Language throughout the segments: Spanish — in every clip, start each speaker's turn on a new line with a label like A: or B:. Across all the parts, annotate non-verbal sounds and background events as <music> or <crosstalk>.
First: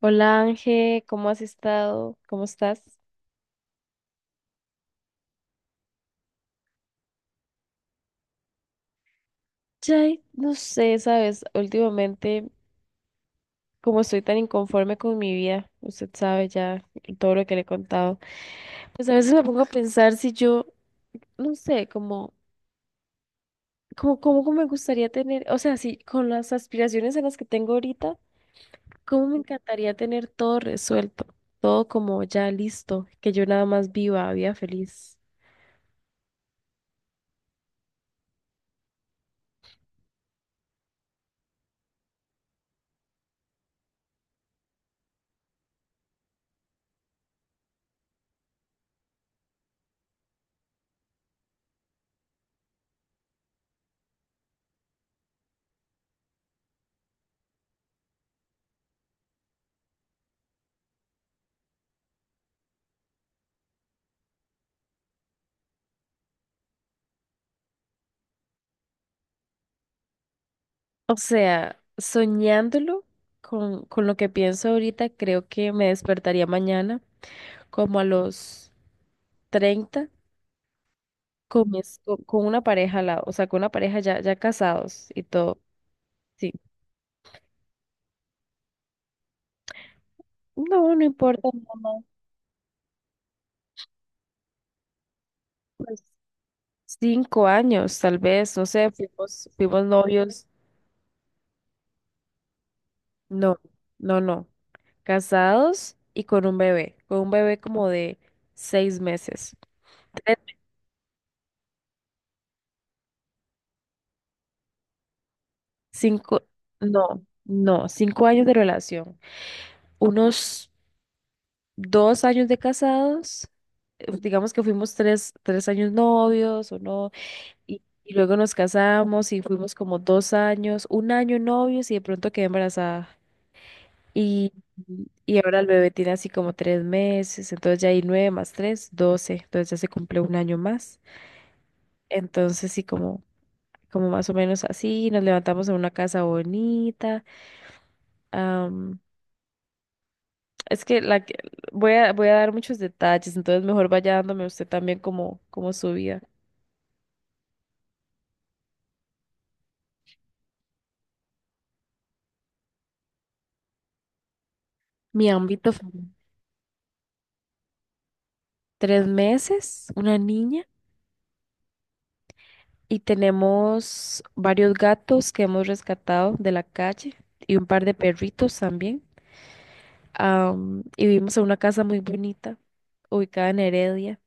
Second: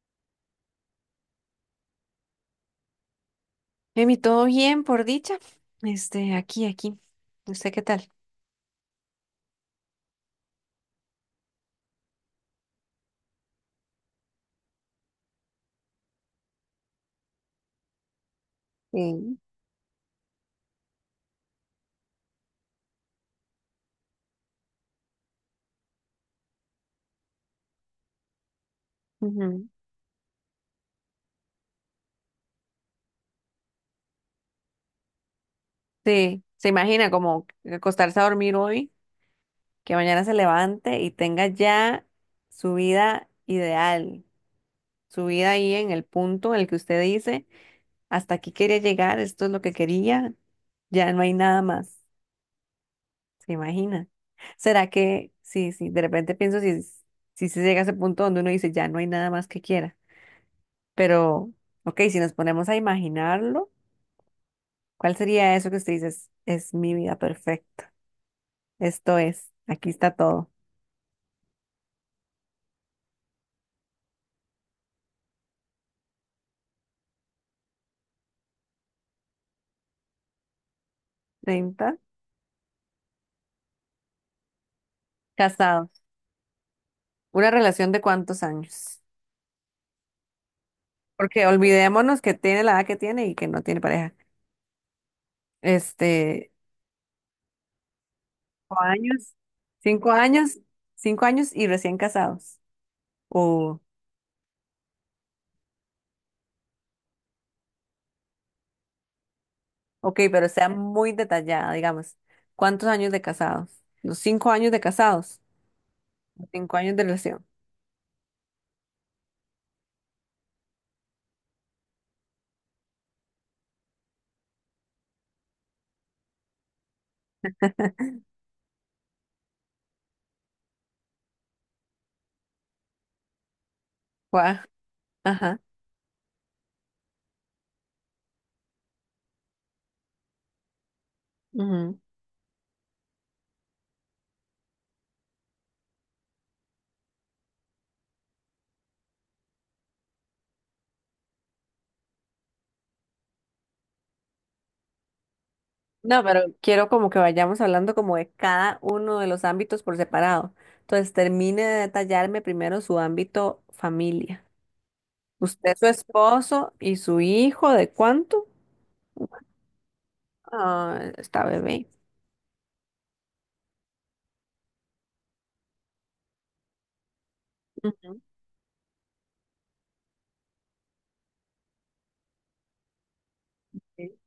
A: Hola Ángel, ¿cómo has estado? ¿Cómo estás?
B: Emi, todo bien, por dicha. Aquí, aquí. ¿Usted qué tal?
A: Chay, no sé, sabes, últimamente como estoy tan inconforme con mi vida, usted sabe ya todo lo que le he contado, pues a veces
B: Sí.
A: me pongo a pensar si yo, no sé, cómo me gustaría tener, o sea, si con las aspiraciones en las que tengo ahorita, cómo me
B: Ujú.
A: encantaría tener todo resuelto, todo como ya listo, que yo nada más viva, vida feliz.
B: Sí, se imagina como acostarse a dormir hoy, que mañana se levante y tenga ya su vida ideal, su vida ahí en el punto en el que usted dice, hasta aquí quería llegar, esto es lo que quería, ya no hay nada más. ¿Se imagina? ¿Será que, sí, sí, de repente pienso si se llega a ese punto donde uno dice, ya no hay nada más que quiera? Pero, ok, si nos ponemos a imaginarlo, ¿cuál sería eso que usted dice? Es mi vida perfecta. Esto es, aquí está todo.
A: O sea, soñándolo con lo que pienso ahorita, creo que me despertaría mañana como a los 30 con,
B: 30.
A: mis- con una pareja al lado, o sea, con una pareja ya casados y todo.
B: Casados.
A: Sí.
B: ¿Una relación de cuántos años?
A: No, no
B: Porque
A: importa, mamá.
B: olvidémonos que tiene la edad que tiene y que no tiene pareja.
A: Pues
B: Este,
A: 5 años, tal vez, no
B: cinco
A: sé,
B: años,
A: fuimos
B: cinco
A: novios.
B: años, cinco años y recién casados.
A: No,
B: O,
A: no, no. Casados y con un bebé como de 6 meses.
B: ok,
A: Tres,
B: pero sea muy detallada, digamos. ¿Cuántos años de casados? ¿Los 5 años de casados?
A: cinco,
B: ¿Los cinco años de
A: no,
B: relación?
A: no, cinco años de relación. Unos 2 años de casados. Pues, digamos que fuimos tres años novios o no, y luego nos casamos y fuimos como 2 años, un año novios y de pronto quedé embarazada. Y,
B: Guau.
A: y
B: Ajá.
A: ahora el bebé tiene así como 3 meses, entonces ya hay 9 más 3, 12, entonces ya se cumple un año más.
B: Ujú.
A: Entonces sí, como, como más o menos así, nos levantamos en una casa bonita. Es que la que voy a dar muchos detalles, entonces mejor vaya dándome usted también como, como su vida.
B: No, pero quiero como que vayamos hablando como de cada uno de los ámbitos por separado. Entonces, termine de detallarme primero su ámbito familia.
A: Mi ámbito
B: Usted, su
A: familiar.
B: esposo y su hijo, ¿de cuánto?
A: 3 meses, una niña.
B: Ah, está bebé.
A: Y tenemos varios gatos que hemos rescatado de la calle y un par de
B: Ujú,
A: perritos también. Y vivimos en una casa muy bonita, ubicada en
B: sí.
A: Heredia.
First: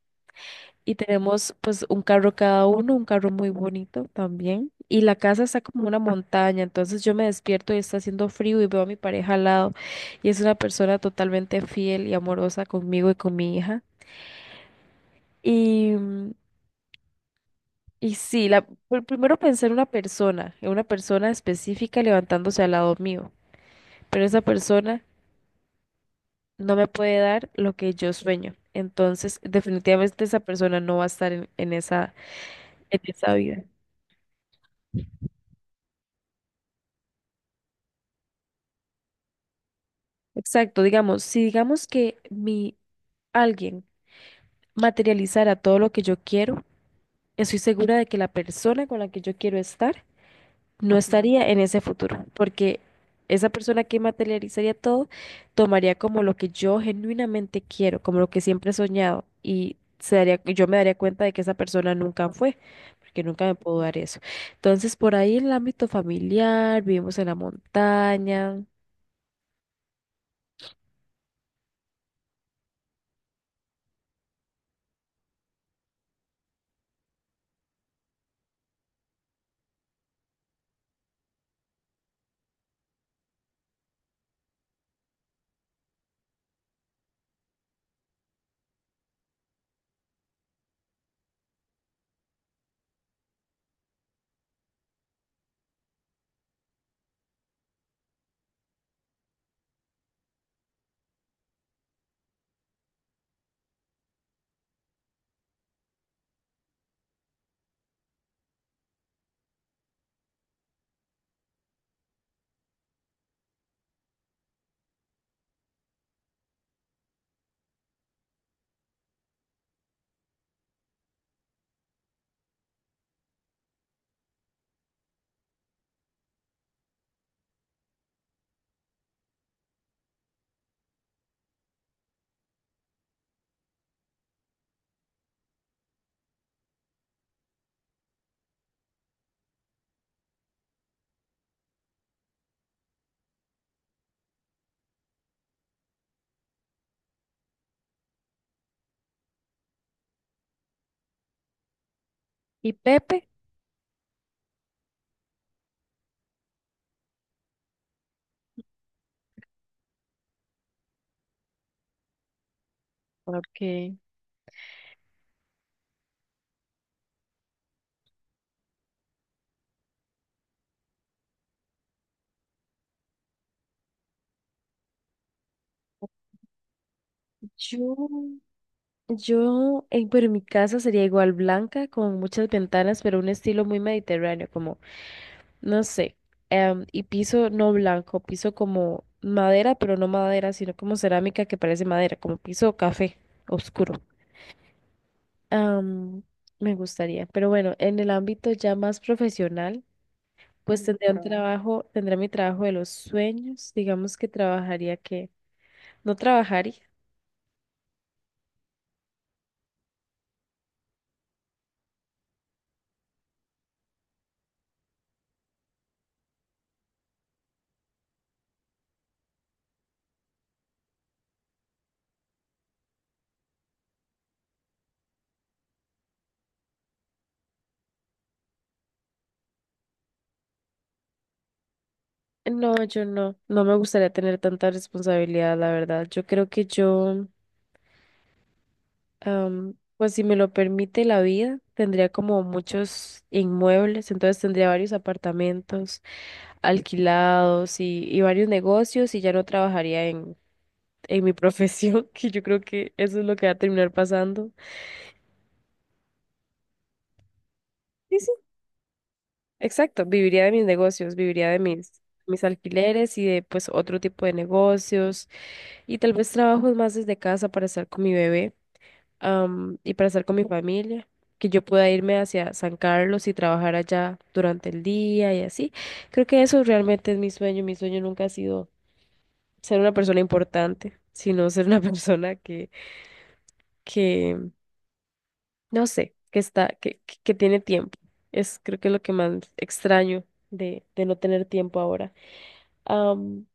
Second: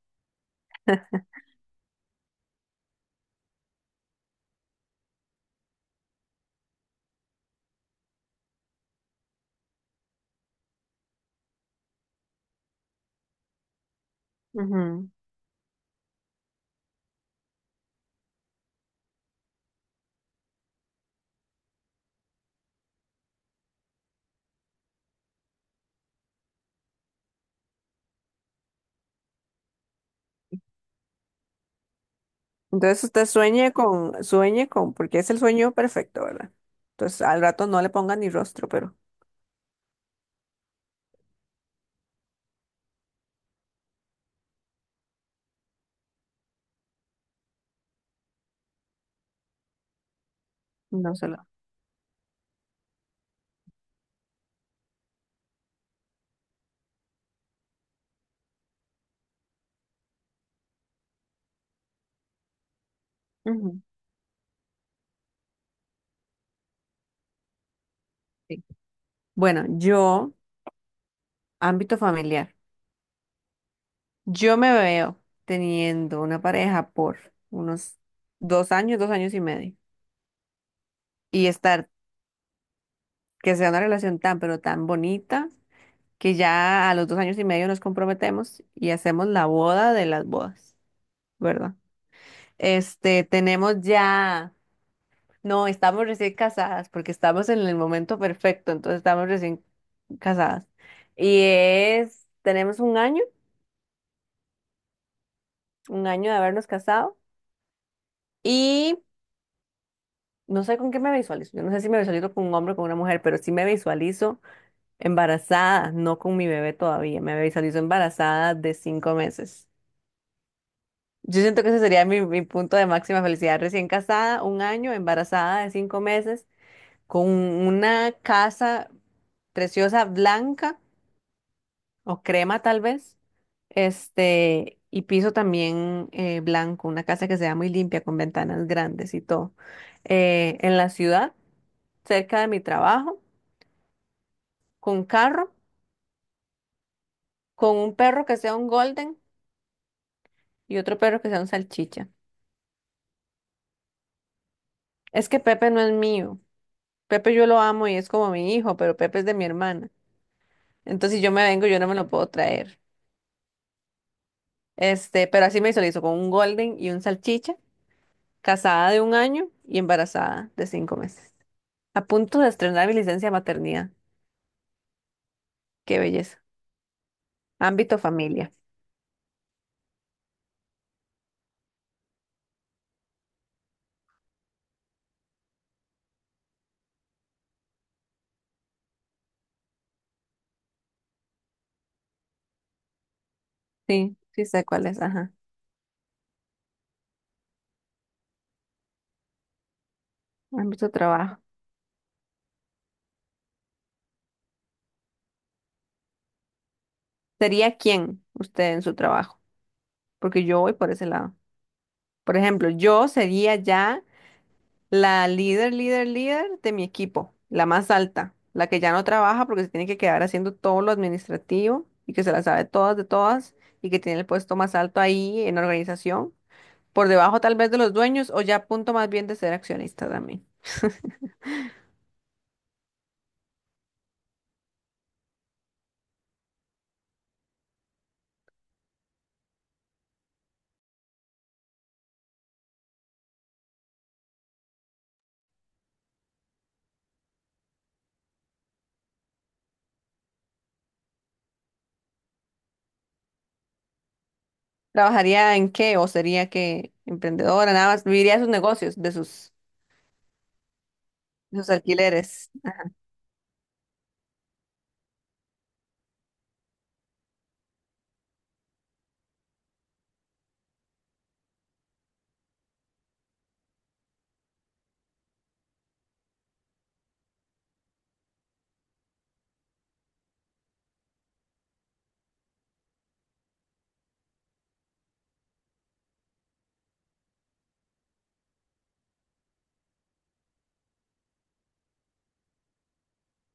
A: Y tenemos pues un carro cada uno, un carro muy bonito también. Y la casa está como una montaña, entonces yo me despierto y está haciendo frío y veo a mi pareja al lado. Y es una persona totalmente fiel y amorosa conmigo y con mi hija.
B: Ujú.
A: Y, mm, y sí, la, primero pensé en una persona específica levantándose al lado mío. Pero esa persona no me puede dar lo que yo sueño. Entonces, definitivamente esa persona no va a estar en, en esa, en
B: Entonces usted
A: esa vida.
B: sueñe con, porque es el sueño perfecto, ¿verdad? Entonces al rato no le ponga ni rostro, pero
A: Exacto, digamos, si digamos que mi alguien materializara todo lo que yo quiero, estoy segura de que la persona con la que yo quiero estar no
B: no se lo.
A: estaría en ese futuro, porque esa persona que materializaría todo tomaría como lo que yo genuinamente quiero, como lo que siempre he soñado, y se daría, yo me daría cuenta de que esa persona nunca fue, porque nunca me pudo
B: Ujú,
A: dar eso. Entonces, por ahí en el ámbito familiar, vivimos en la montaña,
B: sí. Bueno, yo, ámbito familiar. Yo me veo teniendo una pareja por unos 2 años, 2 años y medio. Y estar, que sea una relación tan, pero tan bonita, que ya a los 2 años y medio nos comprometemos y hacemos la boda de las bodas, ¿verdad? Tenemos ya, no, estamos recién casadas porque estamos en el momento perfecto, entonces estamos recién casadas. Y es, tenemos un año de habernos casado. No sé con qué me visualizo. Yo no sé si me visualizo con un hombre o con una mujer, pero sí me visualizo embarazada, no con mi bebé todavía. Me visualizo embarazada de 5 meses. Yo siento que ese sería mi punto de máxima felicidad. Recién casada, un año, embarazada de 5 meses, con una casa preciosa blanca o crema tal vez. Y piso también blanco, una casa que sea muy limpia, con ventanas grandes y todo. En la ciudad, cerca de mi trabajo con carro, con un perro que sea un golden y otro perro que sea un salchicha.
A: y Pepe.
B: Es que Pepe no es mío. Pepe yo lo amo y es como mi hijo, pero Pepe es de mi hermana. Entonces si yo me vengo, yo no me lo puedo traer.
A: Ok.
B: Pero así me visualizo con un golden y un salchicha, casada de un año y embarazada de 5 meses. A punto de estrenar mi licencia de maternidad. Qué belleza.
A: Yo
B: Ámbito familia.
A: Yo, pero mi casa sería igual blanca, con muchas ventanas, pero un estilo muy mediterráneo, como, no sé, y piso no blanco, piso como madera, pero no madera, sino como cerámica que parece madera, como piso café oscuro.
B: Sí, sí sé cuál es, ajá.
A: Am, Me gustaría, pero bueno, en el ámbito ya más profesional, pues
B: Ámbito
A: tendría un Ujú.
B: trabajo.
A: Trabajo, tendría mi trabajo de los sueños, digamos que trabajaría que, no trabajaría.
B: ¿Sería quién usted en su trabajo? Porque yo voy por ese lado. Por ejemplo, yo sería ya la líder, líder, líder de mi equipo, la más alta, la que ya no trabaja porque se tiene que quedar haciendo todo lo administrativo y que se la sabe todas de todas y que tiene el puesto más alto ahí en organización, por debajo tal vez de los dueños o ya a punto más bien de ser accionista también.
A: No, yo no, no me gustaría tener tanta responsabilidad, la verdad. Yo creo que yo, pues si me lo permite la vida, tendría como muchos inmuebles, entonces tendría varios apartamentos alquilados y varios negocios y ya no trabajaría en mi profesión, <laughs> que yo creo que eso es lo que va a terminar pasando.
B: ¿Trabajaría en qué o sería que emprendedora nada más?
A: Sí, sí,
B: Viviría de sus negocios, de sus,
A: exacto, viviría de mis negocios, viviría de
B: de sus
A: mis, mis
B: alquileres.
A: alquileres y de pues otro tipo de negocios y tal vez trabajos más desde casa para estar con mi bebé. Y para estar con mi familia, que yo pueda irme hacia San Carlos y trabajar allá durante el día y así. Creo que eso realmente es mi sueño. Mi sueño nunca ha sido ser una persona importante, <laughs> sino ser una <laughs> persona que, no sé, que está, que, que tiene tiempo. Es creo que es lo que más extraño de no tener tiempo ahora. Am,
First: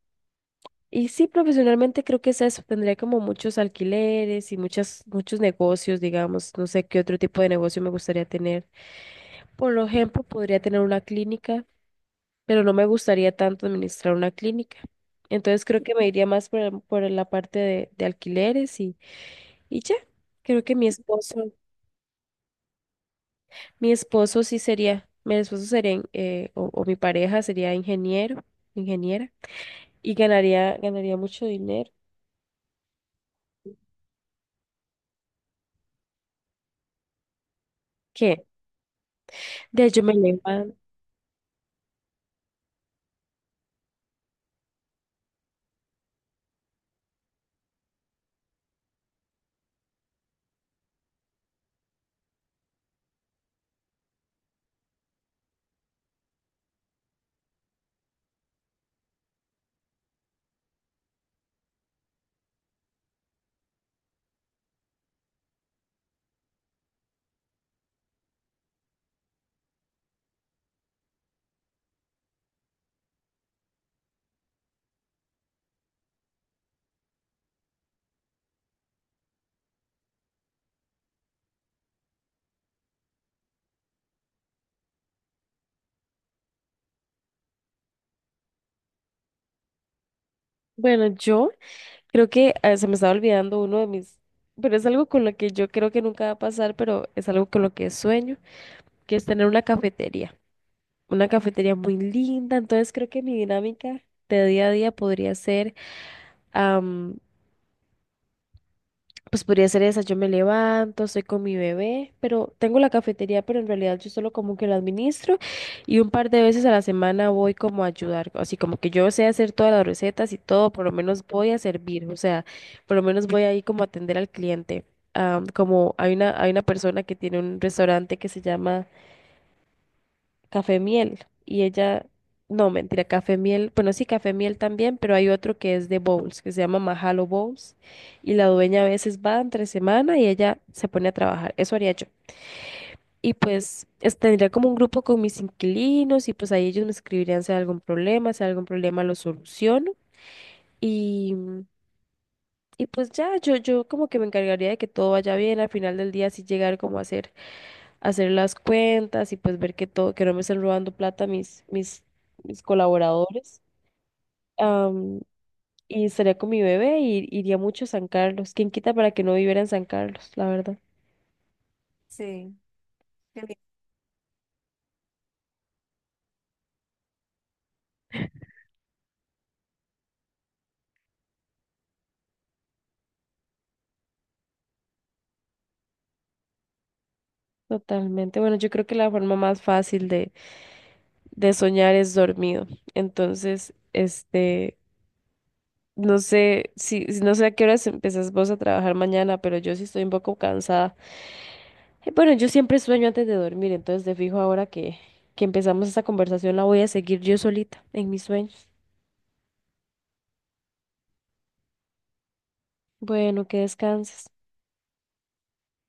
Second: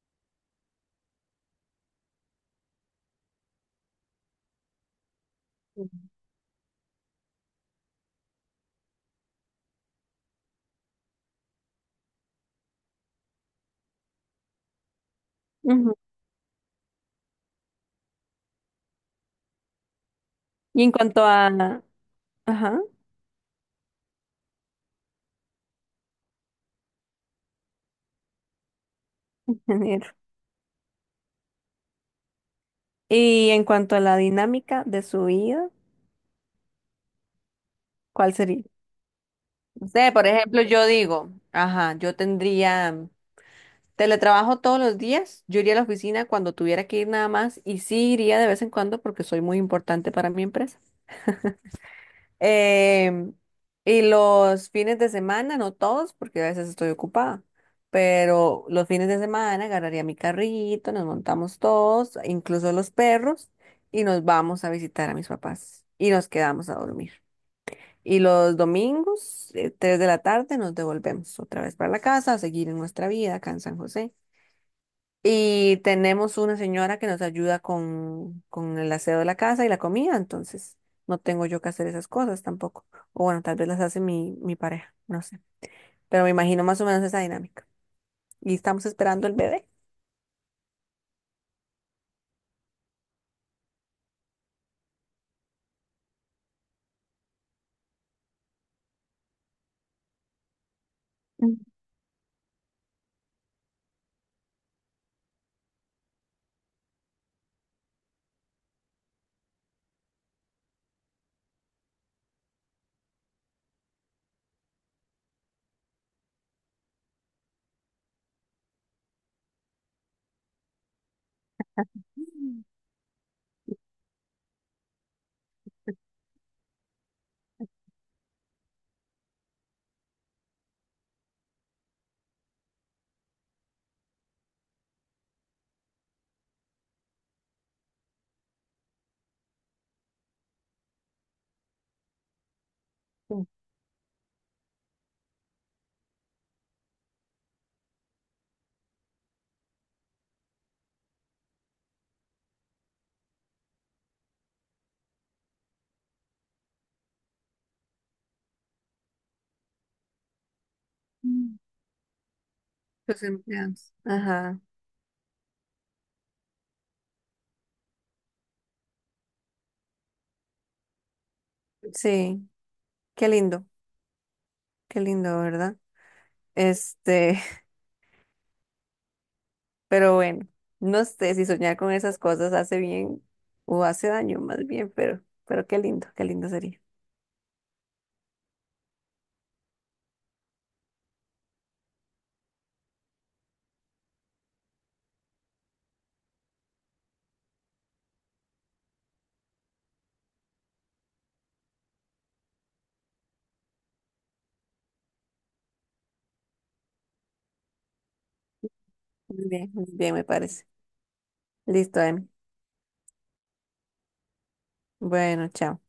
A: y sí, profesionalmente creo que es eso. Tendría como muchos alquileres y muchos negocios, digamos. No sé qué otro tipo de negocio me gustaría tener. Por ejemplo, podría tener una clínica, pero no me gustaría tanto administrar una clínica. Entonces creo que
B: Ujú.
A: me iría más por la parte de alquileres y ya. Creo que
B: Y en cuanto a... Ajá,
A: mi esposo sí sería, mi esposo sería, o mi pareja sería ingeniero, ingeniera,
B: ingeniero.
A: y ganaría mucho dinero.
B: Y en cuanto a la dinámica de su vida. ¿Cuál
A: ¿Qué?
B: sería?
A: De
B: No
A: ahí yo
B: sé,
A: me
B: por ejemplo,
A: levanto.
B: yo digo, ajá, yo tendría teletrabajo todos los días, yo iría a la oficina cuando tuviera que ir nada más y sí iría de vez en cuando porque soy muy importante para mi empresa. Em, y los fines de semana, no todos, porque a veces estoy ocupada, pero los fines de semana agarraría mi carrito, nos montamos todos, incluso los perros, y nos vamos a visitar a mis papás y nos quedamos a dormir. Y los domingos, 3 de la tarde, nos devolvemos otra vez para la casa a seguir en nuestra vida acá en San José. Y tenemos una señora que nos ayuda con el aseo de la casa y la comida, entonces no tengo yo que hacer esas cosas tampoco. O bueno, tal vez las hace mi pareja, no sé. Pero me imagino más o menos esa dinámica. Y estamos esperando el bebé.
A: Bueno, yo creo que se me estaba olvidando uno de mis, pero es algo con lo que yo creo que nunca va a pasar, pero es algo con lo que sueño, que es tener una cafetería. Una
B: Ujú.
A: cafetería muy linda, entonces creo que mi dinámica de día a día podría ser, am, pues podría ser esa, yo me levanto, estoy con mi bebé, pero tengo la cafetería, pero en realidad yo solo como que la administro y un par de veces a la semana voy como a ayudar, así como que yo sé hacer todas las recetas y todo, por lo menos voy a servir, o sea, por lo menos voy ahí como a atender al cliente. Como hay una persona que tiene un restaurante que se llama Café Miel. Y ella, no, mentira, Café Miel. Bueno, sí, Café Miel también, pero hay otro que es de bowls, que se llama Mahalo Bowls. Y la dueña a veces va entre semana y ella se pone a trabajar. Eso haría yo. Y pues es- tendría como un grupo con mis inquilinos y pues ahí ellos me escribirían si hay algún problema, si hay algún problema lo soluciono. Y, y pues ya, yo como que me encargaría de que todo vaya bien. Al final del día sí llegar como a hacer las cuentas y pues ver que todo, que no me estén robando plata mis
B: Los
A: colaboradores.
B: empleados. Ajá,
A: Am, y estaría con mi bebé y iría mucho a San Carlos. ¿Quién quita para que no viviera en San Carlos? La verdad.
B: sí,
A: Sí,
B: qué
A: qué lindo.
B: lindo, qué lindo, ¿verdad? Este, Pero bueno, no sé si soñar con esas cosas hace bien o hace daño, más bien, pero, qué lindo sería.
A: Totalmente. Bueno, yo creo que la forma más fácil de soñar es dormido. Entonces, este, no sé no sé a qué horas empezás vos a trabajar mañana, pero yo sí estoy un poco cansada. Bueno, yo siempre sueño antes de dormir, entonces de fijo ahora que empezamos esta conversación la voy a seguir yo solita en mis sueños.
B: Muy bien, me parece. Listo, Em.
A: Bueno, que descanses.
B: Bueno, chao.